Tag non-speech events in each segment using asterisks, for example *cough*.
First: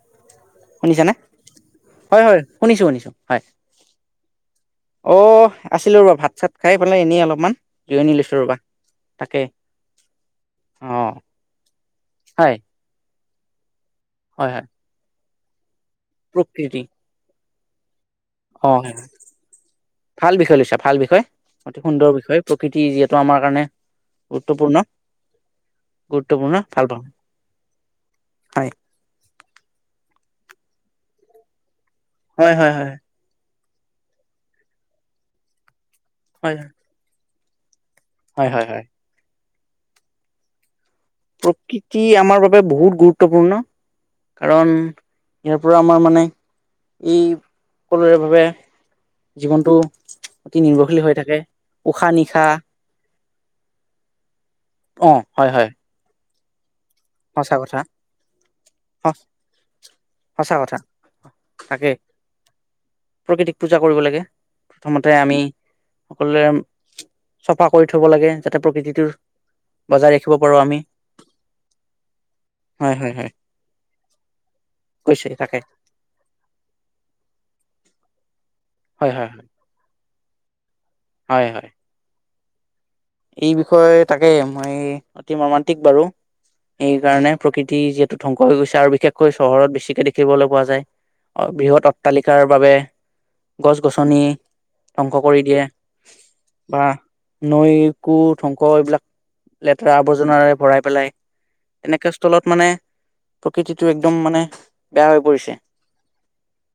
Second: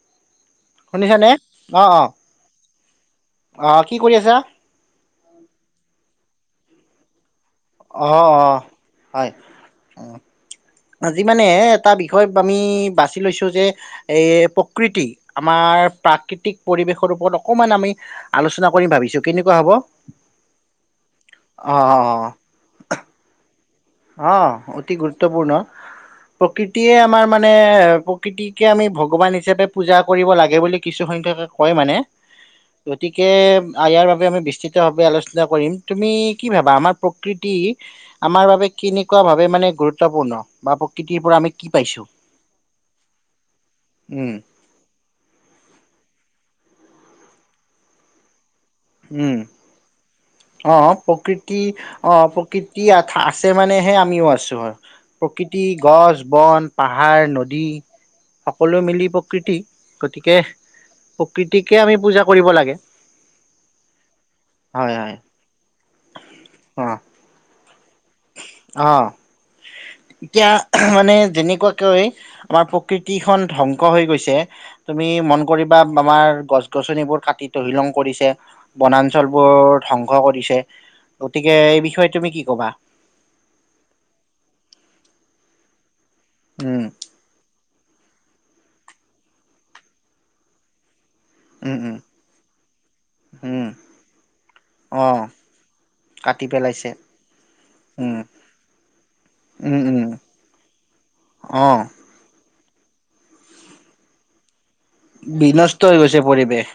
*inaudible* শুনিছানে? শুনিছা নে, অ, অ, শুনিছোঁ শুনিছোঁ হয়। আহ কি কৰি আছা? অ, আছিলোঁ ৰবা ভাত-চাত খাই পালে, এনেই অলপমান অ, জিৰণি লৈছোঁ অ, ৰ'বা হয়। তাকে উম, অ' আজি মানে, এটা বিষয় আমি হয় বাচি লৈছো যে, হয় হয় প্ৰকৃতি আমাৰ প্ৰাকৃতিক প্ৰকৃতি পৰিৱেশ ওপৰত অকণমান আমি আলোচনা অ' কৰিম হয় ভাবিছোঁ, কেনেকুৱা হ'ব? অ, ভাল বিষয় লৈছা ভাল বিষয়। অ, অতি সুন্দৰ অ, বিষয় প্ৰকৃতি যিহেতু আমাৰ কাৰণে অ, গুৰুত্বপূৰ্ণ অতি গুৰুত্বপূৰ্ণ। গুৰুত্বপূৰ্ণ ভাল প্ৰকৃতিয়ে পাওঁ আমাৰ মানে, প্ৰকৃতিকে হয়। আমি ভগৱান হিচাপে পূজা কৰিব লাগে, বুলি কিছুসংখ্যকে কয় মানে। হয়, হয়, হয়। গতিকে ইয়াৰ বাবে আমি বিস্তৃতভাৱে আলোচনা কৰিম, তুমি কি হয় ভাবা আমাৰ প্ৰকৃতি আমাৰ হয় বাবে হয় হয় কেনেকুৱাভাৱে মানে গুৰুত্বপূৰ্ণ বা প্ৰকৃতিৰ পৰা আমি কি পাইছো প্ৰকৃতি আমাৰ বাবে বহুত গুৰুত্বপূৰ্ণ, উম কাৰণ এইবোৰ আমাৰ মানে এই সকলোৰে ভাৱে উম জীৱনটো অতি নিৰ্ভৰশীল হৈ থাকে উশাহ নিশাহ। ই আছে মানেহে আমিও আছোঁ হয়, অ' হয় প্ৰকৃতি হয় গছ, বন- পাহাৰ, সঁচা নদী কথা সকলোৱে মিলি প্ৰকৃতি। গতিকে- সঁচা কথা প্ৰকৃতিকে তাকে আমি পূজা কৰিব লাগে। প্ৰকৃতিক পূজা কৰিব লাগে। হয় প্ৰথমতে হয় আমি সকলোৱে চফা কৰি থব লাগে। যাতে অঁ' প্ৰকৃতিটোৰ বজাই ৰাখিব এতিয়া পাৰো আমি মানে যেনেকুৱা কৈ আমাৰ হয় হয় হয় প্ৰকৃতিখন ধ্বংস হৈ গৈছে। তুমি কৈছে মন তাকে কৰিবা আমাৰ গছ-গছনিবোৰ কাটি তহিলং কৰিছে, হয় হয় হয় বনাঞ্চলবোৰ ধ্বংস কৰিছে, হয় গতিকে হয় এই বিষয়ে তুমি কি ক'বা? এই বিষয়ে তাকে মই অতি মৰ্মান্তিক বাৰু। উম সেই কাৰণে প্ৰকৃতি যিহেতু ধ্বংস হৈ গৈছে আৰু বিশেষকৈ চহৰত বেছিকে দেখিবলৈ পোৱা যায়। উম বৃহৎ উম অট্টালিকাৰ বাবে উম গছ-গছনি অ ধ্বংস কৰি দিয়ে। কাটি বা পেলাইছে নৈ উম কু ধ্বংস এইবিলাক উম লেতেৰা উম আৱৰ্জনাৰে ভৰাই পেলাই। অ এনেকুৱা স্থলত মানে প্ৰকৃতিটো একদম মানে বেয়া হৈ পৰিছে। বিনষ্ট হৈ গৈছে পৰিৱেশ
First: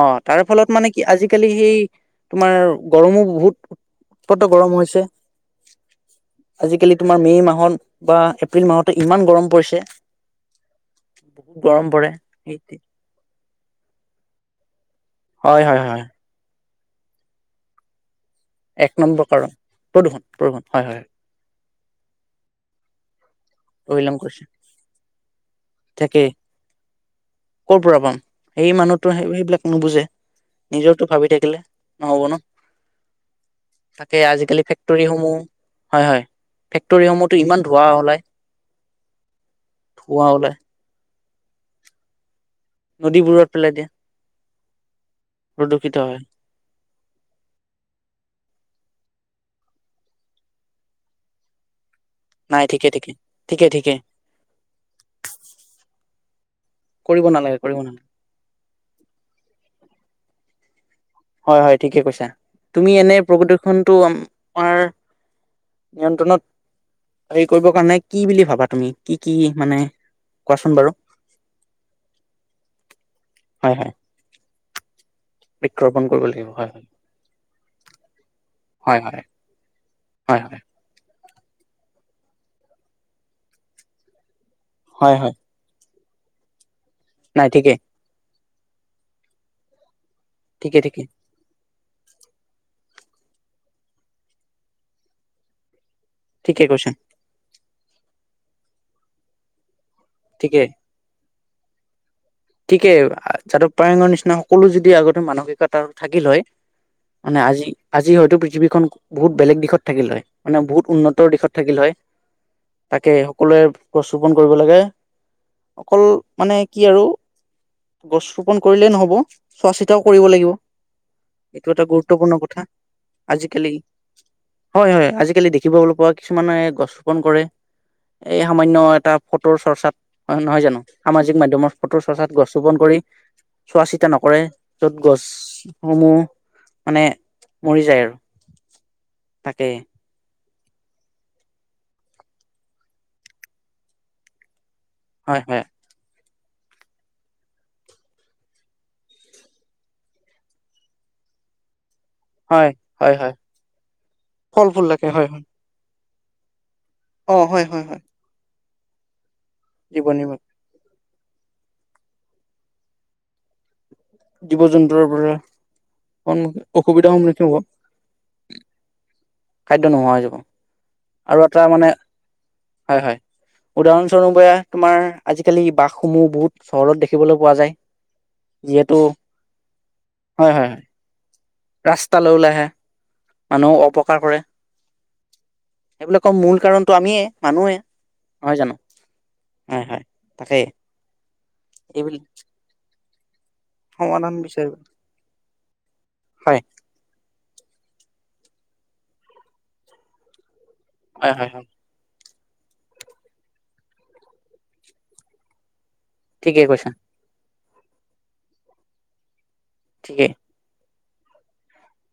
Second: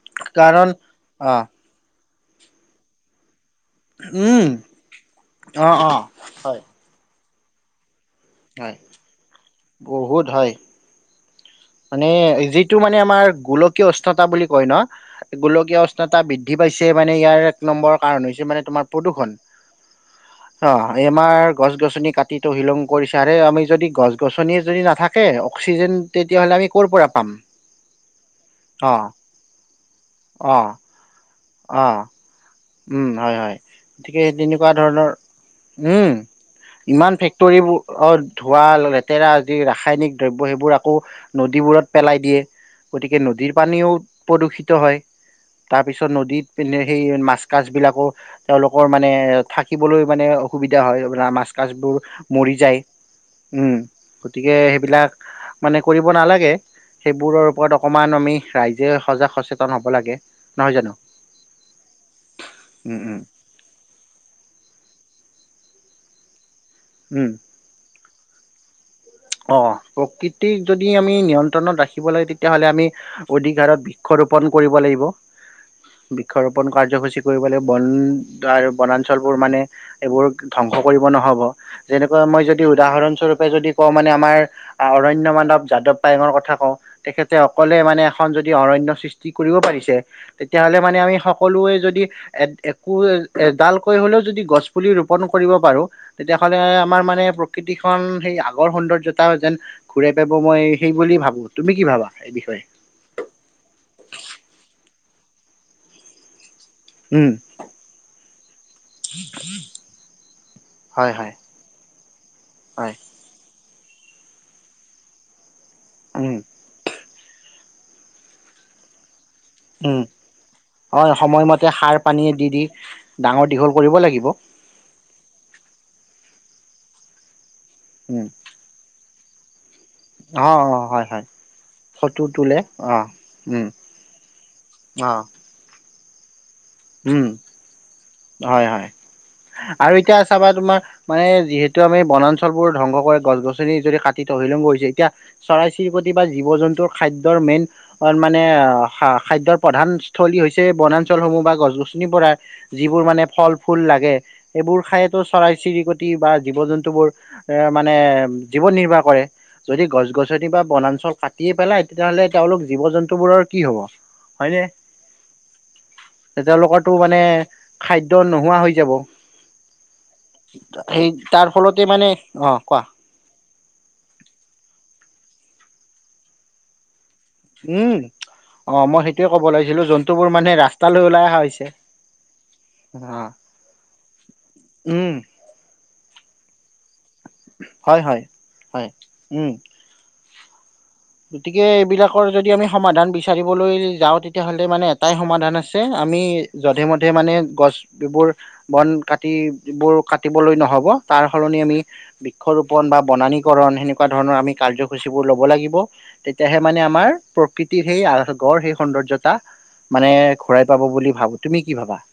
অহ' তাৰ কাৰণ ফলত মানে কি অ আজিকালি সেই- তোমাৰ গৰমো বহুত- উৎকত উমঁ' গৰম হৈছে অঁ' অঁ'। আজিকালি তোমাৰ মে মাহত বা এপ্ৰিল হয় মাহতে ইমান গৰম পৰিছে। বহুত হয় বহুত গৰম মানে পৰে যিটো মানে আমাৰ গোলকীয় উষ্ণতা বুলি কয় ন' হয় গোলকীয় হয় হয় উষ্ণতা বৃদ্ধি পাইছে মানে ইয়াৰ এক নম্বৰৰ কাৰণ হৈছে মানে তোমাৰ এক নম্বৰ প্ৰদূৰষণ কাৰণ প্ৰদূষণ প্ৰদূষণ হয় অঁ' হয় এই আমাৰ গছ-গছনি কাটি তহিলং কৰিছে আৰে আমি যদি অবিলং কৰিছে গছ-গছনিয়ে যদি নাথাকে অক্সিজেন তাকেই তেতিয়াহ'লে আমি পৰা পাম ক'ৰ পৰা পাম সেই অ মানুহটো সেই সেইবিলাক নুবুজে। নিজৰটো ভাবি থাকিলে নহ'ব ন। উমঁ' হয় হয়, তাকে গতিকে আজিকালি তেনেকুৱা ধৰণৰ ফেক্টৰীসমূহ হয় উমঁ'। হয় ইমান ফেক্টৰীসমূহতো ফেক্টৰীবোৰ ধোঁৱা অ ওলাই ধোঁৱা, লেতেৰা যি ৰাসায়নিক ধোঁৱা দ্ৰব্য ওলাই সেইবোৰ আকৌ নদীবোৰত পেলাই দিয়ে। গতিকে নদীবোৰত নদীৰ পেলাই দিয়ে পানীও প্ৰদূষিত হয় প্ৰদূষিত তাৰপিছত হয় নদীত সেই মাছ মা কাছবিলাকো তেওঁলোকৰ মানে থাকিবলৈ মানে অসুবিধা হয় মাছ কাছবোৰ মৰি নাই যায়। ঠিকে ঠিকে ঠিকে উমঁ' ঠিকে গতিকে সেইবিলাক মানে কৰিব নালাগে। কৰিব সেইবোৰৰ নালাগে ওপৰত কৰিব নালাগে অকণমান আমি ৰাইজে সজাগ সচেতন হ'ব লাগে। নহয় জানো? হয়-হয় ঠিকে কৈছা। তুমি উম এনে উম প্ৰকৃতি খনটো আমাৰ নিয়ন্ত্ৰণত- উম। হেৰি কৰিবৰ কাৰণে কি বুলি ভাবা তুমি? কি কি মানে অঁ' প্ৰকৃতিক কোৱাচোন বাৰু যদি আমি নিয়ন্ত্ৰণত ৰাখিব লাগে তেতিয়াহ'লে আমি অধিক হয় হয় হাৰত ক্ষ ৰোপণ কৰিব লাগিব। বৃক্ষৰোপণ কৰিব লাগিব হয় বৃক্ষৰোপণ কাৰ্যসূচী কৰিব লাগিব, বন *inaudible* হয় হয় হয় বনাঞ্চলবোৰ মানে এইবোৰ হয় হয় ধ্বংস কৰিব ন'হব যেনেকুৱা মই যদি উদাহৰণস্বৰূপে যদি কওঁ মানে আমাৰ হয় অৰণ্য হয় মানৱ যাদৱ পায়েঙৰ কথা কওঁ তেখেতে নাই ঠিকে অকলে মানে যদি অৰণ্য সৃষ্টি কৰিব পাৰিছে তেতিয়া ঠিকে হলে মানে ঠিকে আমি সকলোৱে যদি এ-এ একো এডালকৈ হলেও যদি গছ পুলি ৰোপন কৰিব পাৰোঁ- তেতিয়াহ'লে ঠিকে কৈছা আমাৰ মানে প্ৰকৃতিখন, সেই আগৰ সৌন্দৰ্যতা যেন ঘূৰাই পাব ঠিকে মই সেই বুলি ভাবো তুমি কি ভাবা? এই বিষয়ে। তাকে যাদৱ প্ৰায়ংগৰ নিচিনা সকলো যদি আগতে মানসিকতা থাকিল হয়। উম মানে আজি- আজি হয়তো পৃথিৱীখন বহুত বেলেগ দিশত থাকিল হয়। মানে বহুত হয় উন্নতৰ হয় দিশত থাকিল হয়। হয় তাকে সকলোৱে গছ ৰোপন কৰিব লাগে। অকল উম মানে কি আৰু গছ ৰোপন কৰিলেই নহব। চোৱা উম চিতাও কৰিব লাগিব, হয় এইটো এটা গুৰুত্বপূৰ্ণ কথা। আজিকালি ডাঙৰ-দীঘল কৰিব লাগিব। হয়', হয়', আজিকালি দেখিবলৈ পোৱা কিছুমানে গছ ৰোপন কৰে, উম এয়া সামান্য এটা ফটোৰ চৰ্চাত, অ নহয় অ জানো হয় হয় সামাজিক মাধ্যয়মৰ ফটো ফটো চৰ্চাত গছ তোলে ৰোপন অ কৰি। উম চোৱা চিতা নকৰে য'ত অ গছসমূহ মানে উম', মৰি যায় আৰু হয়', হয়', তাকে আৰু এতিয়া চাবা তোমাৰ মানে যিহেতু আমি বনাঞ্চল বোৰ ধ্বংস কৰি গছ-গছনি যদি কাটি তহিলুং কৰিছে। এতিয়া হয় হয় চৰাই চিৰিকতি জীৱ জন্তুৰ খাদ্যৰ মেইন অ' মানে খাদ্যৰ প্ৰধান স্থলী হৈছে বনাঞ্চলসমূহ বা গছ গছনি পৰা হয় যিবোৰ হয় মানে হয় ফল ফুল লাগে, ফল সেইবোৰ ফুল লাগে খাইতো হয় হয় চৰাই চিৰিকটি বা জীৱ-জন্তু বোৰ অ হয় হয় মানে হয় জীৱন নিৰ্বাহ কৰে। যদি জীৱ নিৰ্ভৰ গছ-গছনি বা বনাঞ্চল কাটিয়েই পেলাই, তেতিয়াহ'লে তেওঁলোক জীৱ-জন্তুবোৰৰ কি হ'ব? হয়নে জীৱ-জন্তুৰ পৰা। সন্মুখীন তেওঁলোকৰতো অসুবিধাৰ মানে সন্মুখীন হ'ব খাদ্য নোহোৱা হৈ যাব। খাদ্য নোহোৱা হৈ যাব সেই আৰু তাৰ এটা ফলতে মানে, অ' কোৱা? হয় হয় উদাহৰণস্বৰূপে, তোমাৰ আজিকালি বাঘসমূহ বহুত উচৰত দেখিবলৈ পোৱা যায়। উম অ', যিহেতু মই সেইোৱে ক'ব ওলাইছিলোঁ, জন্তু বোৰ হয় মানে হয় হয় ৰাস্তালৈ ওলাই অহা হৈছে। ৰাস্তালৈ ওলাই আহে, অ মানুহ অপকাৰ কৰে। উম',। এইবিলাকৰ মূল কাৰণটো আমিয়ে, মানুহে হয় হয় নহয় জানো? হয় উম। হয়', হয়',। তাকে। গতিকে এইবিলাক এইবিলাকৰ যদি আমি সমাধান বিচ চাৰিবলৈ যাওঁ সমাধান তেতিয়াহ'লে বিচাৰিব মানে এটাই সমাধান আছে, আমি হয় যধে-মধে মানে গছ এইবোৰ বন কাটি বোৰ কাটিবলৈ নহব, তাৰ হয় হয় সলনি হয় আমি বৃক্ষৰোপণ বা বনানীকৰণ সেনেকুৱা ধৰণৰ আমি কাৰ্যসূচীবোৰ ল'ব লাগিব। তেতিয়াহে ঠিকেই মানে কৈছা আমাৰ প্ৰকৃতিৰ সেই গৰ সেই সৌন্দৰ্যতা মানে ঠিকেই ঘূৰাই পাব বুলি ভাবোঁ, তুমি কি ভাবা?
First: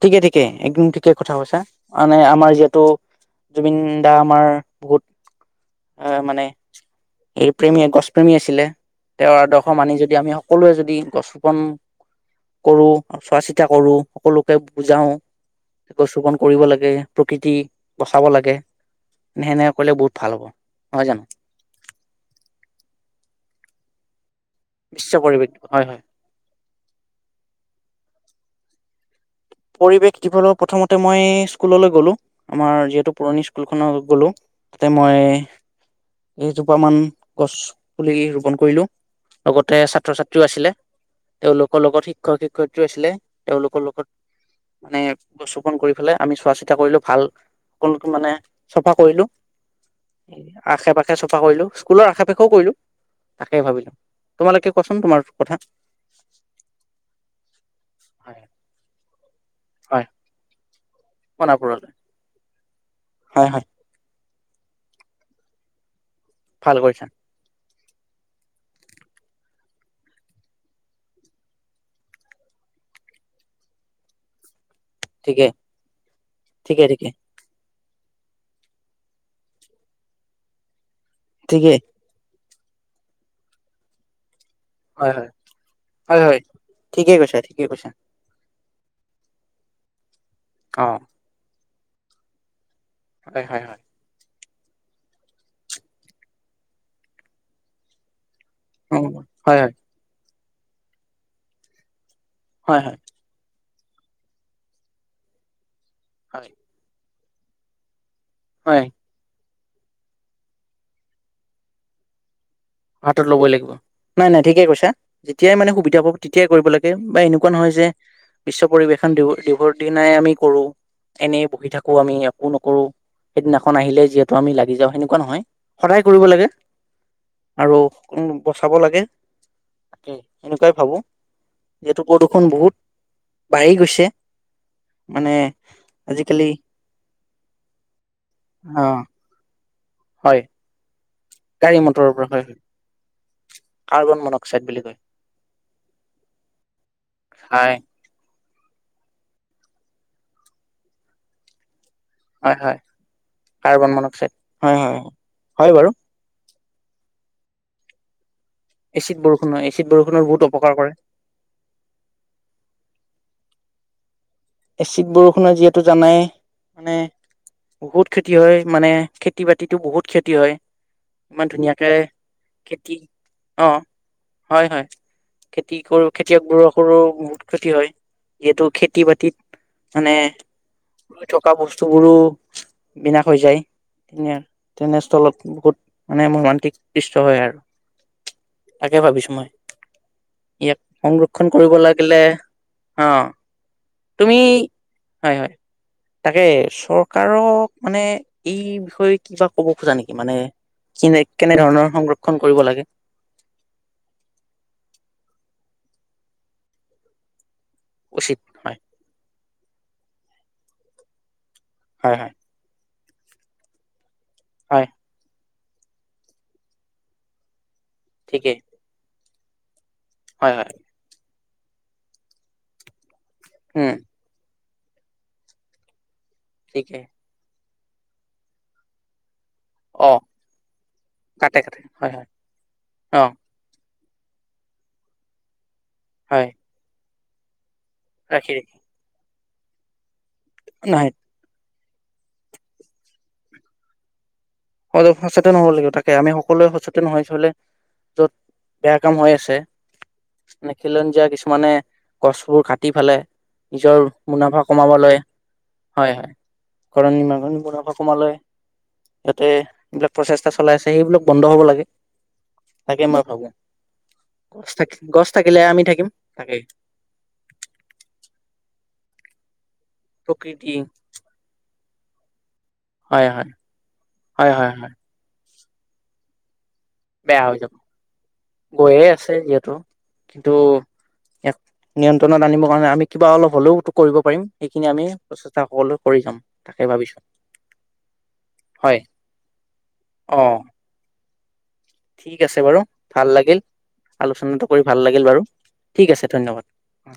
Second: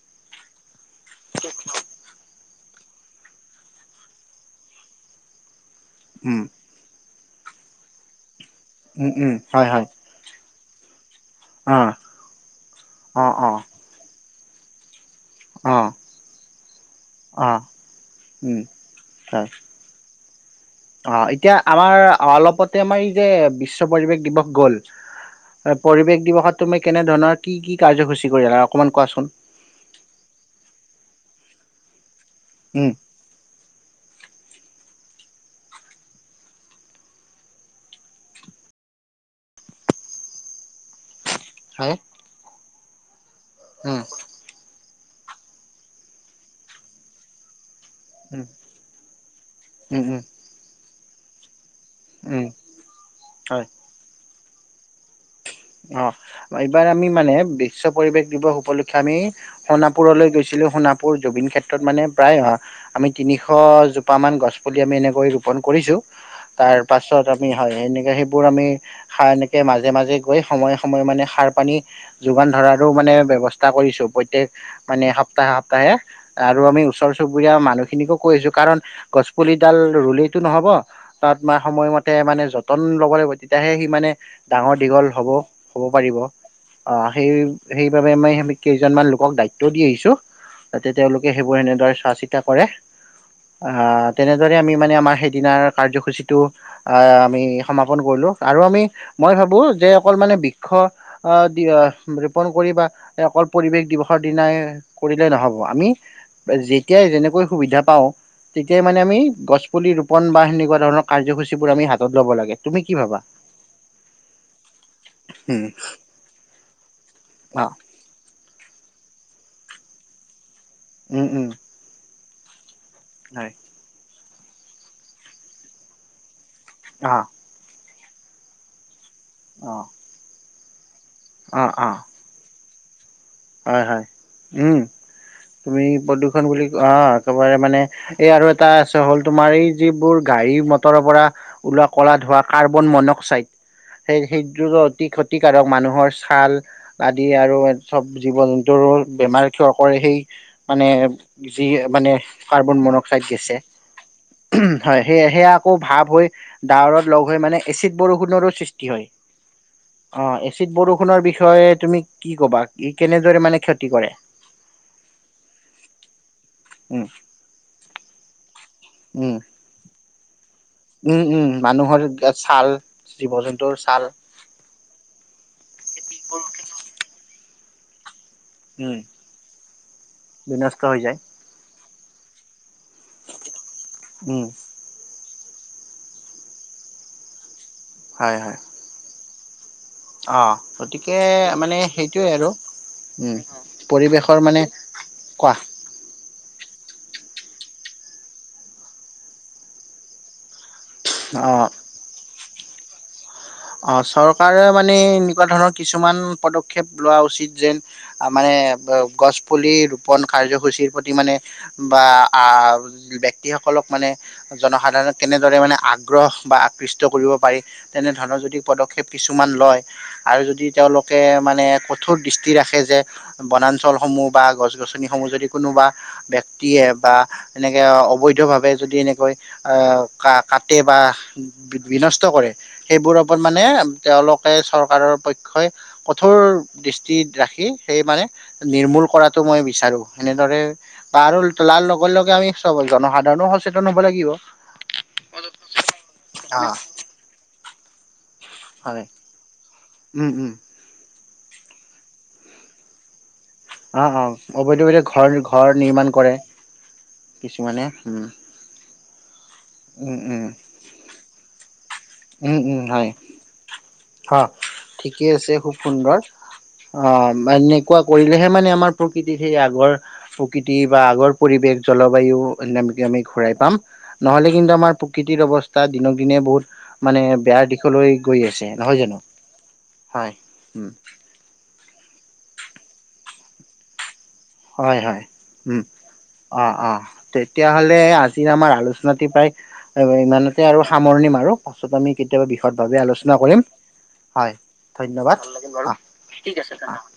ঠিকে ঠিকে একদম ঠিকে কথা কৈছা, মানে আমাৰ যিহেতু জুবিন দা আমাৰ বহুত অ', উম মানে এই প্ৰেমী গছ প্ৰেমী আছিলে। উম উম তেওঁৰ হয় আদৰ্শ হয় মানি যদি আমি সকলোৱে যদি গছ ৰুপন অ কৰো অ চোৱা অ চিতা কৰো সকলোকে বুজাওঁ অ',। গছ ৰোপন কৰিব লাগে, অ প্ৰকৃতি বচাব লাগে উম হয় সেনেকে কৰিলে বহুত ভাল হ'ব। নহয় জানো অ', এতিয়া আমাৰ অলপতে আমাৰ এই যে বিশ্ব পৰিৱেশ দিৱস গ'ল। নিশ্চয় পৰিৱেশ হয় হয় পৰিবেশ দিৱসত তুমি কেনে ধৰণৰ কি কি কাৰ্যসূচী কৰিলা অকমান কোৱাচোন? পৰিৱেশ কিফলত প্ৰথমতে মই স্কুললৈ গ'লো, আমাৰ উম যিহেতু পুৰণি স্কুলখনত গ'লো, তাতে মই কেইজোপা মান গছ পুলি ৰোপন কৰিলো। লগতে ছাত্ৰ ছাত্ৰীও আছিলে, তেওঁলোকৰ হয় লগত শিক্ষক-শিক্ষয়িত্ৰীও আছিলে, তেওঁলোকৰ উম লগত মানে গছ ৰুপন কৰি পেলাই আমি চোৱা চিতা কৰিলো ভাল সকলো মানে উম চফা কৰিলো উম আশে পাশে চফা কৰিলো। স্কুলৰ আশা উম পাখেও কৰিলো তাকে হয় ভাবিলো তোমালোকে কোৱাচোন তোমাৰ কথা। অ এইবাৰ আমি মানে বিশ্ব পৰিৱেশ হয় দিৱস উপলক্ষ ক্ষে আমি হয় সোণাপুৰলৈ গৈছিলো সোণাপুৰ জুবিন ক্ষেত্ৰত মনাপুৰলৈ মানে প্ৰায় আমি হয় হয় তিনিশজোপামান গছপুলি আমি এনেকৈ ৰোপণ কৰিছো। ভাল কৰিছা তাৰপাছত আমি হয় এনেকৈ সেইবোৰ আমি সা এনেকৈ মাজে মাজে গৈ সময়ে সময়ে মানে সাৰ পানী যোগান ধৰাৰো মানে ব্যৱস্থা কৰিছো প্ৰত্যেক মানে ঠিকে সপ্তাহে সপ্তাহে আৰু আমি ঠিকে ঠিকে ওচৰ চুুব বুৰীয়া মানুহখিনিকো কৈ আছো। কাৰণ গছপুলিডাল ৰুলেইতো নহ'ব তাত মানে ঠিকে সময়মত মতে মানে যতন ল'ব লাগিব তেতিয়াহে সি মানে ডাঙৰ দী হয় হয় হ'ব, হ'ব পাৰিব হয় হয় অ ঠিকেই সেই কৈছা ঠিকেই কৈছা সেইবাবে মই সেমি কেইজনমান লোকক দায়িত্ব দি আহিছো অ তাতে তেওঁলোকে সেইবোৰ এনেদৰে চোৱা চিত তা কৰে হয় হয় আ হয় তেনেদৰে আমি মানে আমাৰ সেইদিনাৰ কাৰ্যসূচীটো আ আমি সমাপন কৰিলো। আৰু আমি অ মই ভাবো হয় হয় যে অকল মানে বৃক্ষ অ, দি ৰোপন কৰি হয় বা হয় অকল পৰিৱেশ দিৱসৰ দিনাই কৰিলেই নহ'ব আমি হয় যে তিয়াই যেনেকৈ সুবিধা পাওঁ তেতিয়াই হয় মানে আমি গছ পুলি ৰোপণ বা সেনেকুৱা ধৰণৰ কাৰ্যসূচীবোৰ আমি হাতত ল'ব লাগে। তুমি কি ভাবা হাতত ল'বই লাগিব, নাই নাই ঠিকে কৈছা। যেতিয়াই উম মানে সুবিধা পাব তেতিয়াই কৰিব লাগে বা এনেকুৱা অ নহয় যে বিশ্ব পৰিবেশন দিব দিবৰ দিনাই আমি কৰো উম এনেই উম বহি থাক একো আমি একো নকৰো হয় সেইদিনাখন আহিলে যিহেতু আমি লাগি যাওঁ সেনেকুৱা নহয় সদায় কৰিব লাগে। আ। আৰু উম, বচাব লাগে। অ। তে এনেকুৱাই ভাবো অ অ এইটো প্ৰদূৰষণ বহুত বাঢ়ি হয় হয় গৈছে উম। মানে তুমি প্ৰদূষণ আজিকালি বুলি ক অ একেবাৰে মানে এই আৰু এটা অ আছে হ'ল তোমাৰ এই যিবোৰ হয় গাড়ী মটৰৰ পৰা গাড়ী ওলা মটৰৰ কলা পৰা হয় ধোৱা হয় কাৰ্বন মনক্সাইড কাৰ্বন সেই মনক্সাইড হৃদৰোগ বুলি কয় অতি ক্ষতিকাৰক মানুহৰ ছাল আদি আৰু হয় জীৱ-জন্তুৰো বেমাৰ ক্ষয় কৰে সেই মানে যি মানে হয় কাৰ্বন হয় মনক্সাইড গেছে কাৰ্বন মনক্সাইড। হয় সে সেয়া আকৌ হয় বাৰু। ভাৱ হৈ ডাৱৰত লগ হৈ মানে এচিড বৰষুণৰো সৃষ্ট কি হয় এচিড বৰষুণ হয় এচিড অ বৰষুণৰ বহুত এচিড অপকাৰ কৰে। বৰষুণৰ বিষয়ে তুমি কি ক'বা, ই কেনেদৰে মানে ক্ষতি কৰে? এচিড বৰষুণৰ যিহেতু জানাই মানে উম বহুত খেতি হয় মানে উম খেতি-বাত তিটো বহুত ক্ষতি হয়। উম ইমান উম ধুনীয়াকে মানুহৰ ছাল, খেতি জীৱ অ জন্তুৰ ছাল। হয় হয়, খেতি কৰো খেতিয়কবোৰ সৰু বহুত খেতি হয়। ইয়েটো উম, খেতি বাতিত মানে বিনষ্ট হৈ যায়। ৰই থকা বস্তুবোৰো বিনাশ হৈ যায় এনে উম, তেনেস্থলত বহুত মানে মৰ্মান্তিক *unintelligible* হয় আৰু হয় হয় তাকে ভাবিছো মই অ', ইয়াক গতিকে সংৰক্ষণ মানে কৰিব লাগিলে সেইটোৱে আৰু অ উম। তুমি পৰিৱেশৰ মানে হয় হয় কোৱা তাকে চৰকাৰক মানে এই বিষয়ে কিবা ক'ব খোজা নেকি মানে কেনে কেনে অ'। ধৰণৰ সংৰক্ষন কৰিব লাগে অ চৰকাৰে মানে এনেকুৱা ধৰণৰ কিছুমান পদক্ষেপ লোৱা উচিত যেন উচিত মানে হয় গছ পুলি ৰোপন কাৰ্যসূচীৰ প্ৰতি মানে বা হয় হয় আহ ব্যক্তিসকলক মানে হয় জনসাধাৰণ কেনেদৰে মানে আগ আগ্ৰহ বা আকৃষ্ট কৰিব পাৰি তেনেধৰণৰ ঠিকেই যদি পদক্ষেপ কিছুমান লয় আৰু হয় যদি হয় তেওঁলোক কে মানে কোঠোৰ দৃষ্ট ৰাখে যে‌ উম বনাঞ্চলসমূহ বা গছ গছনি সমূহ যদি কোনোবা ব্যক্তিয়ে ঠিকেই বা এনেকে অবৈধভাৱে যদি এনেকৈ আহ অ কা কাটে বা কাটে কাটে হয় বিনষ্ট হয় কৰে সেইবোৰৰ অ ওপৰত মানে তেওঁলোকে চৰকাৰৰ পক্ষই কঠোৰ হয় দৃষ্টি ৰাখি সেই মানে ৰাখি ৰাখি নিৰ্মূল কৰাটো মই বিচাৰোঁ এনেদৰে নাই বা আৰু লাল লগে লগে আমি চব জনসাধাৰণও সচেতন হ'ব লাগিব অলপ সচেতন হ'ব লাগিব তাকে আমি সকলোৱে অ' সচেতন হৈ চলে য'ত বেয়া হয় কাম হৈ আছে উম উম নে খিলঞ্জিয়া কিছুমানে গছবোৰ কাটি ফালে নিজৰ অ অ মুনাফা অবৈধ অবৈধ কমাবলৈ ঘৰ ঘৰ নিৰ্মাণ হয় হয় কৰে কৰণী *unintelligible* কিছুমানে মুনাফা উম কমাবলৈ ইহঁতে এইবিলাক উম উম প্ৰচেষ্টা চলাই আছে সেইবিলাক বন্ধ হ'ব লাগে উম উম তাকে হয় মই ভাবো হয় গছ থাকি গছ ঠিকেই আছে থাকিলে খুব আমি থাকিম সুন্দৰ তাকেই অ এনেকুৱা কৰিলেহে মানে আমাৰ প্ৰকৃতিত সেই আগৰ প্ৰকৃতি বা আগৰ পৰিৱেশ জলবায়ু অন্যমিকা আমি হয় হয় ঘূৰাই পাম নহলে হয় কিন্তু হয় আমাৰ হয় প্ৰকৃতিৰ অৱস্থা দিনক দিনে বহুত মানে বেয়াৰ দিশলৈ গৈ আছে নহয় কৈয়ে জানো? আছে যিহেতু হয়, কিন্তু উম, ইয়াক নিয়ন্ত্ৰণত আনিবৰ কাৰণে আমি কিবা অলপ হ'লেও টো কৰিব পাৰিম সেইখিনি হয় আমি হয় প্ৰচেষ্টা উম সকলোৱে কৰি যাম অ তাকে অ ভাবিছো তেতিয়াহলে আজি আমাৰ হয় আলোচনাতি প্ৰায় সেইবাবে অ ইমানতে আৰু সামৰণি মাৰোঁ পাছত আমি ঠিক কেতিয়াবা আছে বিষয় বাৰু ভাৱে ভাল আলোচনা লাগিল কৰিম হয় আলোচনাটো কৰি ভাল লাগিল ধন্যবাদ বাৰু আছে ঠিক ধন্যবাদ অ আছে